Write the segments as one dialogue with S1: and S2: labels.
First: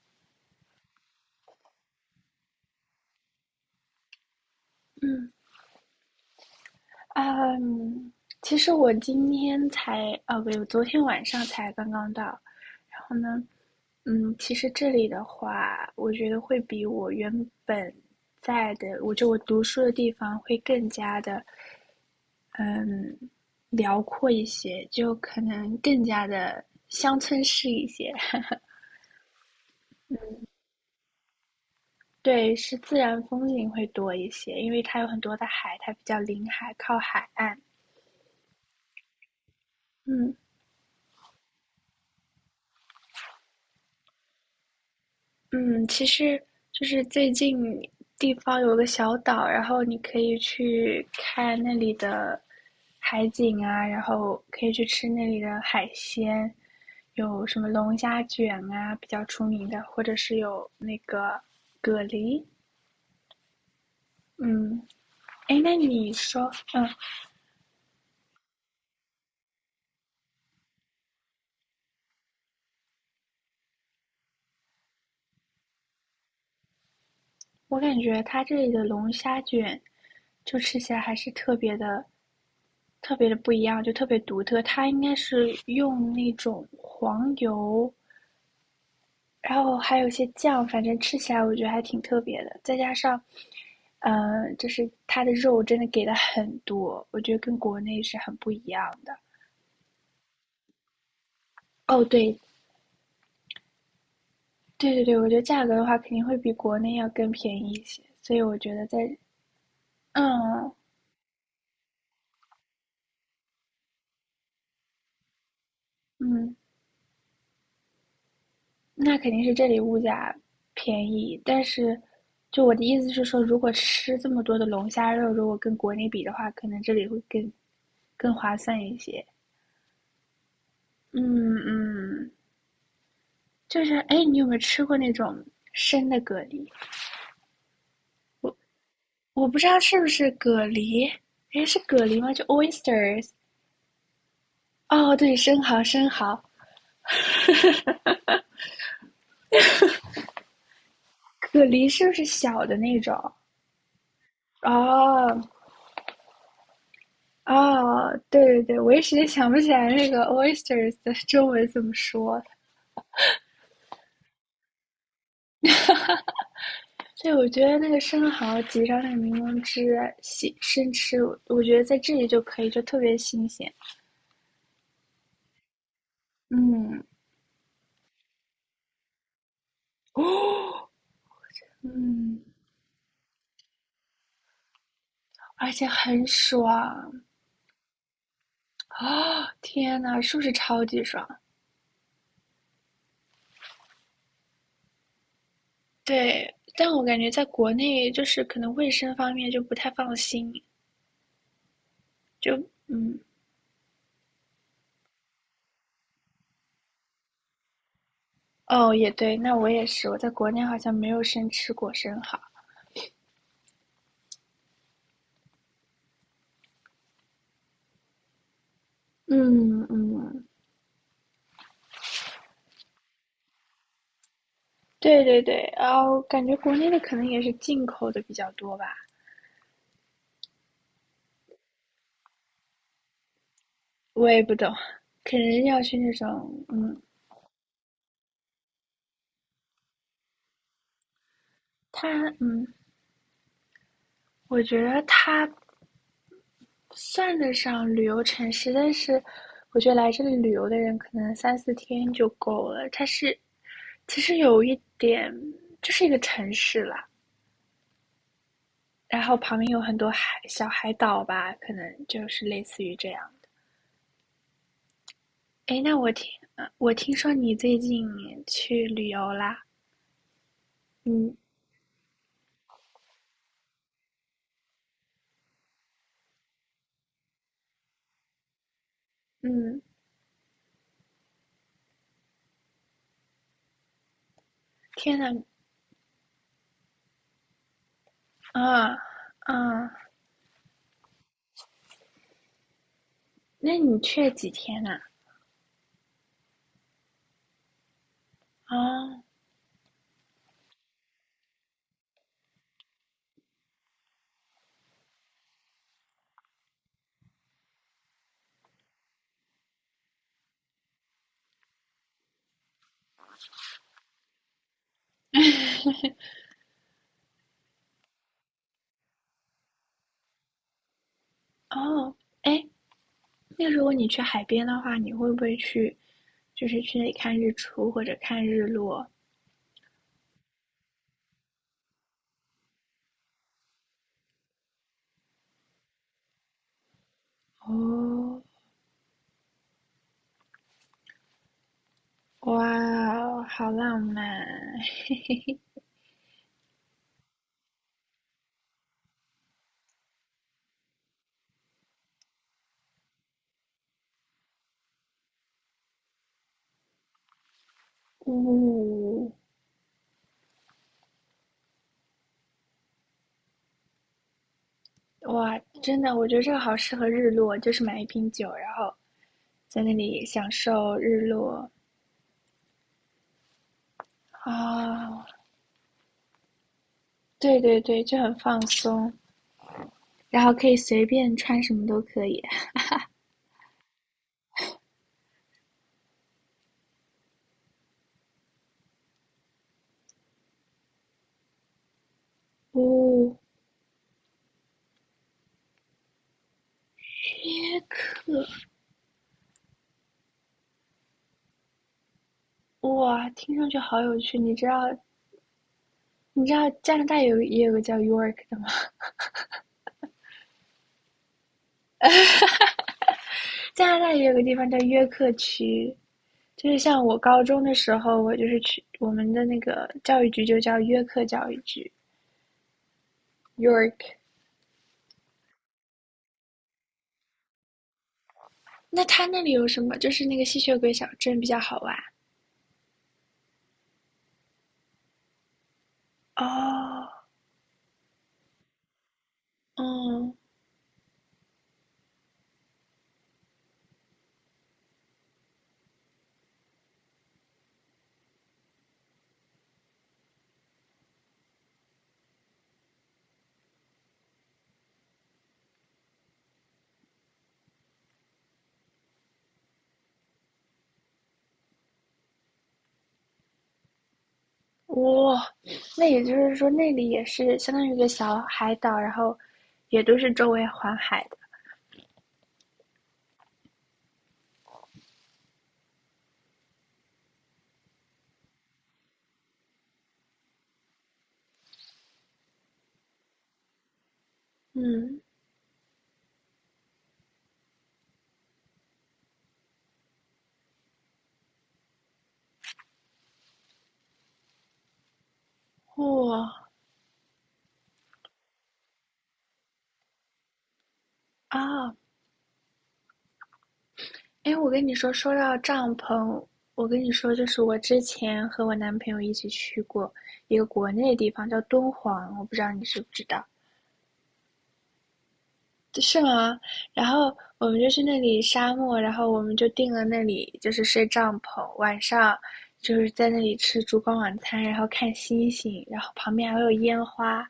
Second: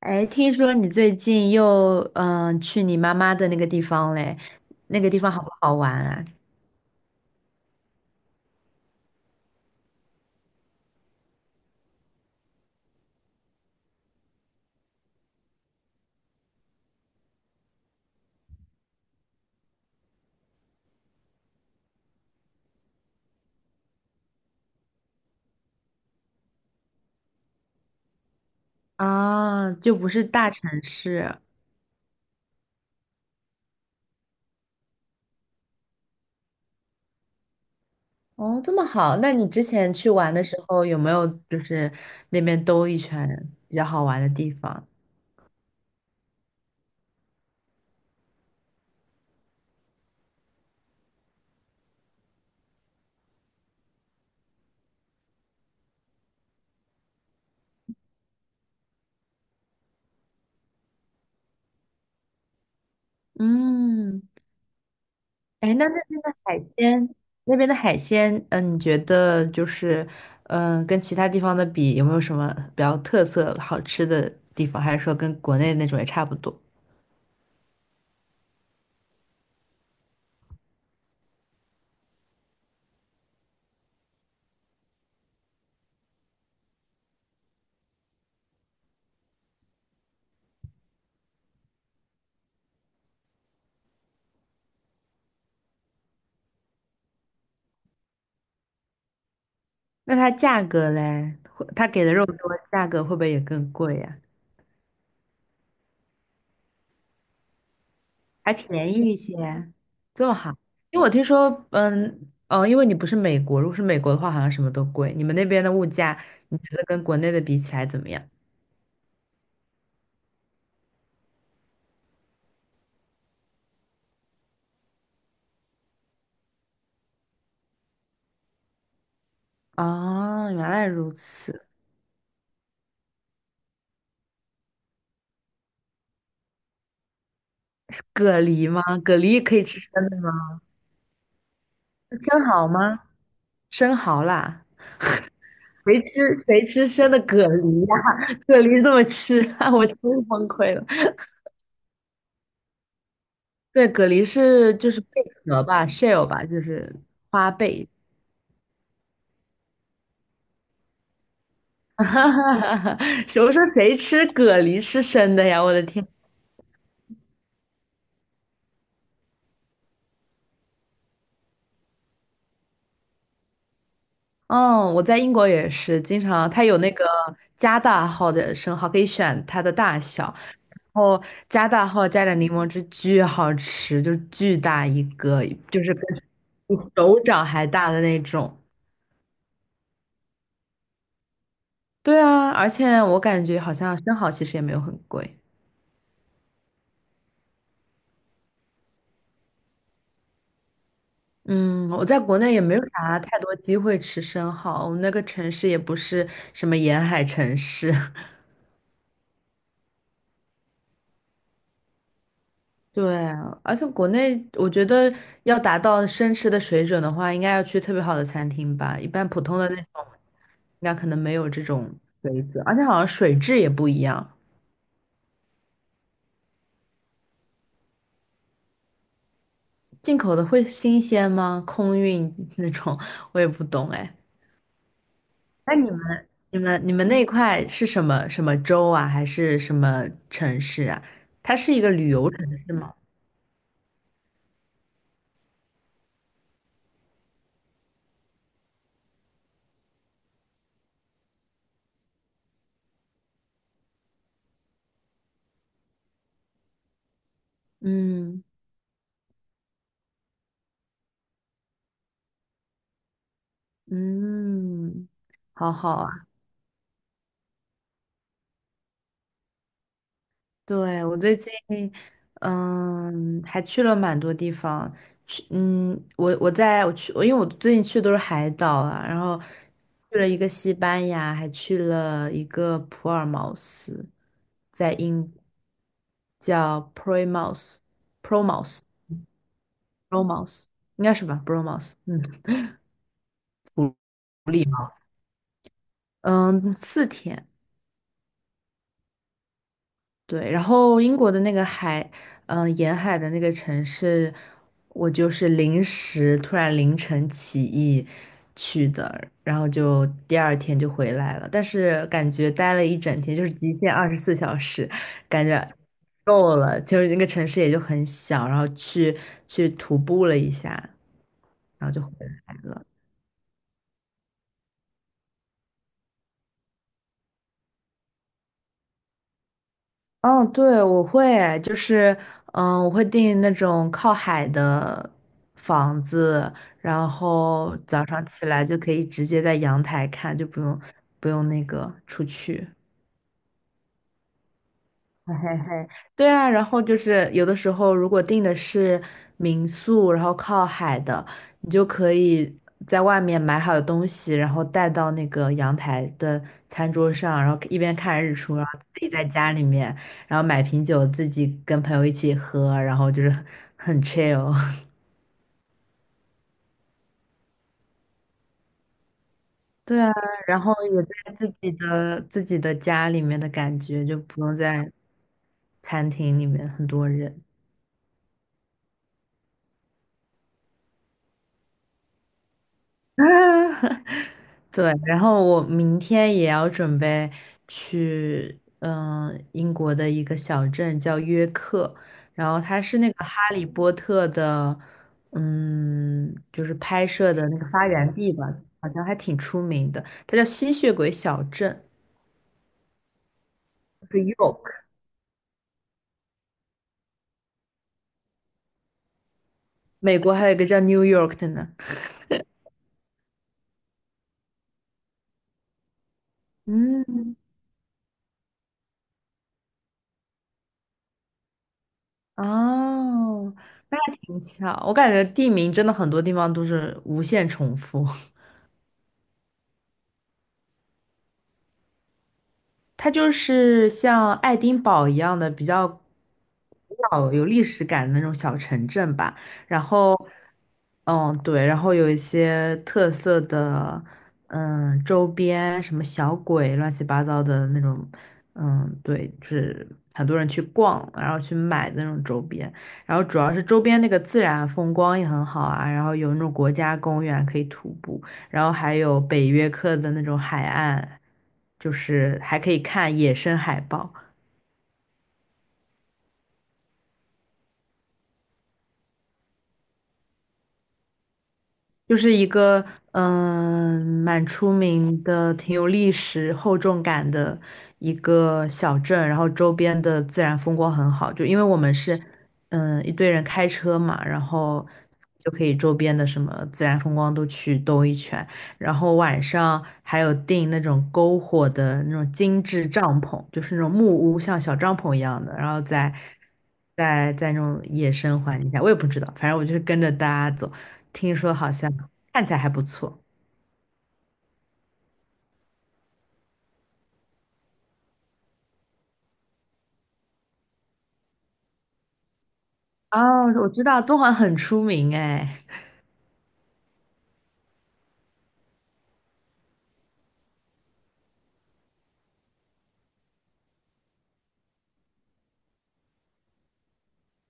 S1: 哎，听说你最近又去你妈妈的那个地方嘞，那个地方好不好玩啊？
S2: 嗯，其实我今天才，呃，不，我昨天晚上才刚刚到。然后呢，嗯，其实这里的话，我觉得会比我原本在的，我读书的地方会更加的辽阔一些，就可能更加的乡村式一些。
S1: 啊，就不是大城市
S2: 对，是自然风景会多一些，因为它有很多的海，它比较临海，靠海岸。
S1: 哦，这么好。那你之前去玩
S2: 嗯，
S1: 的时候有没有就是那边兜一圈比较好玩的地方？
S2: 嗯，其实就是最近地方有个小岛，然后你可以去看那里的海景啊，然后可以去吃那里的海鲜，有什么龙虾卷啊，比较出名的，或者是有那个蛤蜊。
S1: 嗯，
S2: 嗯，哎，
S1: 哎，
S2: 那
S1: 那那
S2: 你
S1: 边的
S2: 说，
S1: 海
S2: 嗯，
S1: 鲜，那边的海鲜，你觉得就是跟其他地方的比，有没有什么比较特色好吃的地方，还是说跟国内那种也差不多？
S2: 我感觉它这里的龙虾卷就吃起来还是特别的、特别的不一样，就特别独特。它应该是用那种黄油。然后还有一些酱，反正吃起来我觉得还挺特别的。再加上，就是它的肉真的给的很多，我觉得跟国内是很不一样的。
S1: 那它价格嘞，会它
S2: 哦，
S1: 给的肉多，
S2: 对，
S1: 价格会不会也更贵呀、
S2: 对对对，我觉得价格的话肯定会比国内要更便宜一些，所以
S1: 还
S2: 我觉得
S1: 便
S2: 在，
S1: 宜一些，这么好？
S2: 嗯
S1: 因为我听说，哦，因为你不是美国，如果是美国的话，好像什么都贵。你们那边的物价，
S2: 嗯，
S1: 你觉得跟国内的比起来怎么样？
S2: 那肯定是这里物价便宜，但是。就我的意思是说，如果吃这么多的龙虾肉，如果跟国内比的话，可能这里会更划算一些。
S1: 哦，原来如
S2: 嗯
S1: 此。
S2: 嗯，就是哎，你有没有吃过那种生的蛤蜊？
S1: 蛤
S2: 我
S1: 蜊吗？蛤蜊也
S2: 我
S1: 可
S2: 不
S1: 以
S2: 知道
S1: 吃
S2: 是不
S1: 生的
S2: 是
S1: 吗？
S2: 蛤蜊，哎，是蛤
S1: 是
S2: 蜊吗？就
S1: 生蚝吗？
S2: oysters。
S1: 生蚝啦，
S2: 哦，对，生蚝，
S1: 谁
S2: 生
S1: 吃
S2: 蚝，
S1: 谁吃生的蛤蜊呀、蛤蜊这么吃，我真是崩溃了。
S2: 蛤蜊是不是小的那种？
S1: 对，蛤蜊是就是贝
S2: 哦
S1: 壳吧，shell 吧，就是花贝。
S2: 哦，对对对，我一时间想不起来那个 oysters 的中文怎么说。
S1: 我说谁吃蛤蜊吃生的呀？我的天！
S2: 所以我觉得那个生蚝挤上那个柠檬汁，洗生吃，我觉得在这里就可以，就特别新鲜。
S1: 嗯，我在英国也是，经常它有那
S2: 嗯，
S1: 个加大号的生蚝，可以选它的大小，然
S2: 哦，
S1: 后加大号加点
S2: 嗯，
S1: 柠檬汁，巨好吃，就是巨大一个，
S2: 而
S1: 就
S2: 且
S1: 是跟
S2: 很
S1: 比手
S2: 爽。
S1: 掌还大的那种。
S2: 啊，天呐，是不是超级爽？
S1: 对啊，而且我感觉好像生蚝其实也没有很贵。
S2: 对，但我感觉在国内就是可能卫生方面就不太放心，
S1: 嗯，我在国
S2: 就
S1: 内也没有
S2: 嗯
S1: 啥太多机会吃生蚝，我们那个城市也不是什么沿海城市。
S2: 哦，也对，那我也是，我在国内好像没有生吃过生蚝。
S1: 对啊，而且国内我觉得要达到生吃的水准的话，应该要去特别好的餐厅吧，一般普通的那
S2: 嗯
S1: 种，
S2: 嗯，
S1: 那可能没有这种水准，而且好像水质也不一样，
S2: 对对对，然后感觉国内的可能也是进口的比较多吧，
S1: 进口的会新鲜吗？空运那种，我也不懂哎。
S2: 我也不懂，可能
S1: 那
S2: 要
S1: 你
S2: 去那
S1: 们、你
S2: 种
S1: 们、你
S2: 嗯，
S1: 们那一块是什么什么州啊，还是什么城市啊？它是一个
S2: 它
S1: 旅游城
S2: 嗯，
S1: 市吗？
S2: 我觉得它算得上旅游城市，但是我觉得来这里旅游的人可能三四天就够了。它是其实有一点，就是一个城市啦，
S1: 嗯
S2: 然后旁边有很多海小海岛吧，可能就是类似于这样的。
S1: 嗯，好
S2: 哎，
S1: 好
S2: 那我
S1: 啊。
S2: 听我听说你最近去旅游啦？
S1: 对，我
S2: 嗯
S1: 最近，还去了蛮多地方。去，我在我去，因为我最近去的都是海岛啊，然后
S2: 嗯，
S1: 去了一个西班牙，还去了一个普尔茅斯，在
S2: 天呐，
S1: 英叫 p o r t i m a o p o r t i m a
S2: 啊啊，
S1: Bromos 应该是吧，Bromos,
S2: 那你去了几天呐？
S1: 嗯，4天，
S2: 啊
S1: 对，然后英国的那个海，沿海的那个城市，我就是临时突然凌晨起意去的，然后就第二天就回来了，但是感觉待了一整天，就是极限24小时，感觉够了，就是那个城市也就很小，然后去徒步了一下，
S2: 哦，
S1: 然后就回
S2: 哦
S1: 来
S2: 哎，
S1: 了。
S2: 那如果你去海边的话，你会不会去，就是去那里看日出或者看日落？
S1: 嗯，对，我会，就是，我会订那种靠海的房子，然后早上
S2: 哦，
S1: 起来就可以直接在阳台看，就不用那个出
S2: 哇
S1: 去。
S2: 哦好浪漫！
S1: 嘿嘿嘿，对啊，然后就是有的时候，如果订的是民宿，然后靠海的，你就可以在外面买好的东西，然后带到那个阳台的餐桌上，然后一边看日出，然后自己在
S2: 呜、
S1: 家里面，然后买瓶酒，自己跟朋友一起喝，然后就是 很 chill。
S2: 哇，真的，我觉得这个好适合日落，就是买一瓶酒，然后在那
S1: 对啊，
S2: 里享
S1: 然后
S2: 受
S1: 也
S2: 日
S1: 在自
S2: 落
S1: 己的自己的家里面的感觉，就不用在
S2: 啊、
S1: 餐厅里面很多人。
S2: 对对对，就很放松，然后可以随便穿什么都可以。
S1: 对，然后我明天也要准备去，英国的一个小镇叫约克，然后它是那个
S2: 呜、
S1: 《哈利波特》的，就是拍摄的那个
S2: 约
S1: 发源地吧，
S2: 克，
S1: 好像还挺出名的，它叫吸血鬼小镇，
S2: 哇，听上去好
S1: 就
S2: 有
S1: 是
S2: 趣。你知道，
S1: York。
S2: 你知道加拿大有也有个叫 York 的吗？
S1: 美国还有一个叫 New York 的呢。
S2: 加拿大也有个地方叫约克区，就是像我
S1: 嗯，
S2: 高中的时候，我就是去我们的那个教育局就叫约克教育局（
S1: 哦，
S2: （York）。
S1: 那还挺巧，我感觉地名真的很多地方都是无限重复。
S2: 那它那里有什么？就是那个吸血鬼小镇比较好玩
S1: 它就是像爱丁堡一样的比较古
S2: 哦。
S1: 老、有历史感的那种小城镇吧。然后，
S2: 嗯，
S1: 对，然后有一些特色的，周边什么小鬼、乱七八糟的那种，对，就是很多人去逛，然后去买的那种周边。然后主要是周边那个自然风光也很好啊，然后有那种国家公园可以徒步。然后还有北约克的那种海岸，就是还可以看野生海豹。
S2: 哇，哦那也就是说那里也是相当于一个小海岛，然后也都是周围环海的。
S1: 就是一个蛮出名的、挺有历史厚重感的一个小镇，然后周边的自然风光很好。就因为我们是一堆人开车嘛，然后
S2: 嗯，
S1: 就可以周边的什么自然风光都去兜一圈，然后晚上还有订那种篝火的那种精致帐篷，就是那种木屋，像小帐篷一样的，然后
S2: 哇
S1: 在
S2: 哦
S1: 在在那种野生环境下，我也不知道，反正我就是跟着大家走。听说
S2: 啊，
S1: 好像
S2: 哦
S1: 看起来还不错。
S2: 哎，我跟你说，说到帐篷，我跟你说，就是我之前和我男朋友一起去过一个国内的地方，叫敦煌，我不知道你知不
S1: 哦，
S2: 知道，
S1: 我知道敦煌很出名哎。
S2: 是吗？然后我们就去那里沙漠，然后我们就定了那里，就是睡帐篷，晚上就是在那里吃烛光晚餐，然后看星星，然后旁边还会有烟花，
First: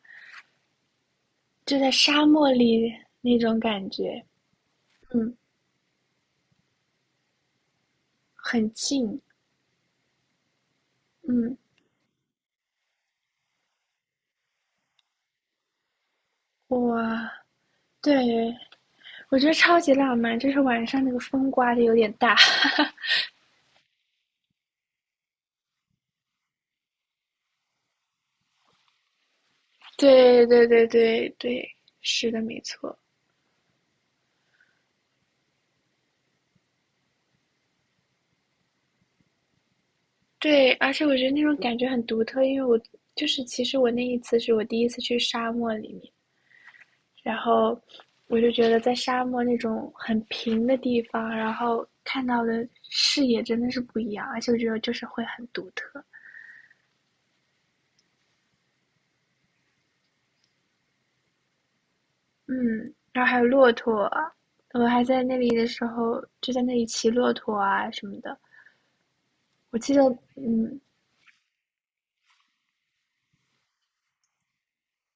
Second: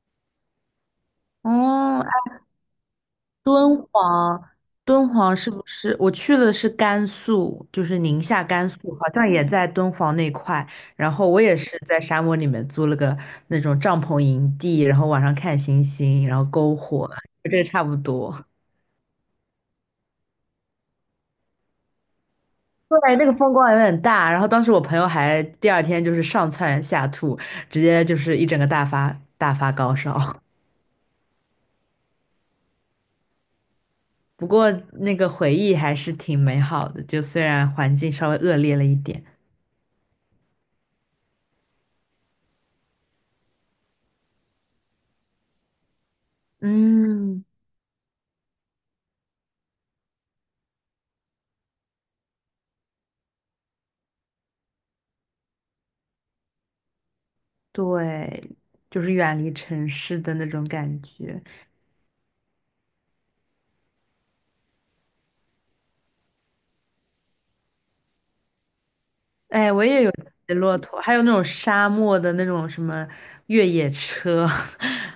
S1: 哦，
S2: 就在
S1: 哎
S2: 沙漠里那种
S1: 敦
S2: 感觉，
S1: 煌，敦
S2: 嗯，
S1: 煌是不是？我去的是甘肃，就是宁夏、
S2: 很
S1: 甘肃，好
S2: 近，
S1: 像也在敦煌那块。然后我
S2: 嗯，
S1: 也是在沙漠里面租了个那种帐篷营地，然后晚上看星星，然后篝火，
S2: 哇，
S1: 就这差不多。
S2: 对。我觉得超级浪漫，就是晚上那个风刮的有点大。
S1: 对，那个风光有点大。然后当时我朋友还第二天就是上蹿下吐，直接就是一整个大发大发高烧。
S2: 对对对对对，是的，没错。
S1: 不过那个回忆还是挺美好的，就虽然环境稍微恶劣了一点，
S2: 对，而且我觉得那种感觉很独特，因为我就是其实我那一次是我第一次去沙漠里面，然
S1: 嗯，
S2: 后我就觉得在沙漠那种很平的地方，然后看到的视野真的是不一样，而且我觉得就是会很独特。
S1: 对，就是远离城市的那种感觉。
S2: 嗯，然后还有骆驼，我还在那里的时候就在那里骑骆驼啊什么的。
S1: 哎，
S2: 我
S1: 我
S2: 记得，
S1: 也有骑骆
S2: 嗯，
S1: 驼，还有那种沙漠的那种什么越野车，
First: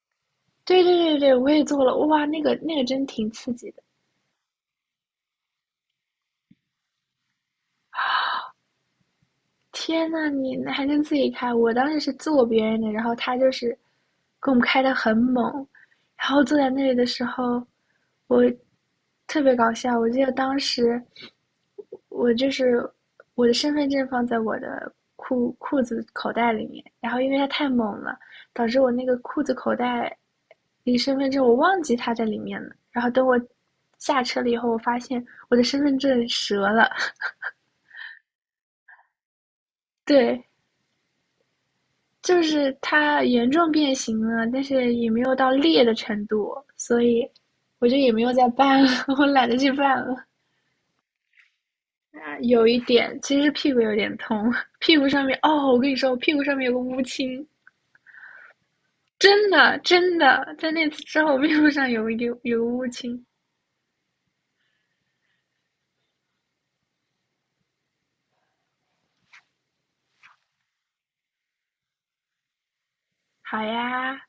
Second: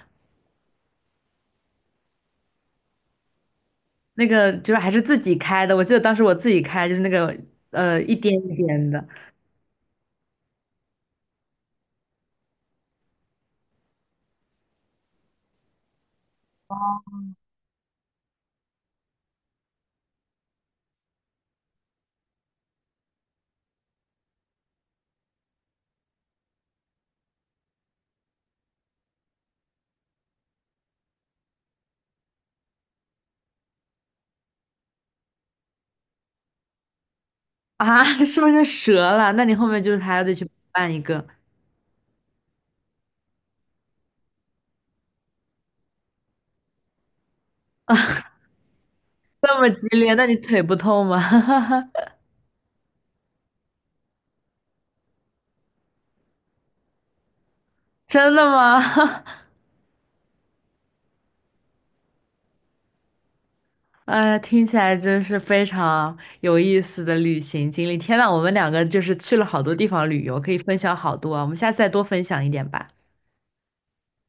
S2: 对对对对，我也做了，哇，那个真挺刺激的！
S1: 那个就是还是自己开的。我记得当时我自己开，就是那个一颠一颠的
S2: 天呐，你那还能自己开？我当时是坐别人的，然后他就是给我们开的很猛，然后坐在那里的时候特别搞笑。我记得当时我就是我的身份证放在我的裤子口袋里面，然后因为它太猛了，导致我那个裤子口袋离身份证我忘记它在里面了。然后等我下车了以后，我发现我的身份证折了，
S1: 啊，是不是折了？那你后面就是 还要再
S2: 对。
S1: 去办一个，
S2: 就是它严重变形了，但是也没有到裂的程度，所以我就也没有再办了，我懒得
S1: 这么
S2: 去
S1: 激
S2: 办
S1: 烈，
S2: 了。
S1: 那你腿不痛吗？
S2: 啊有一点，其实屁股有点痛，屁股上面哦，我跟你说，我屁股上面有个乌青，
S1: 真的吗？
S2: 真的真的，在那次之后，屁股上有个乌青。
S1: 听起来真是非常有意思的旅行经历。天呐，我们两个就是去了好多地方旅游，可以分享好多啊。我们下次再多分享一点吧。
S2: 好呀，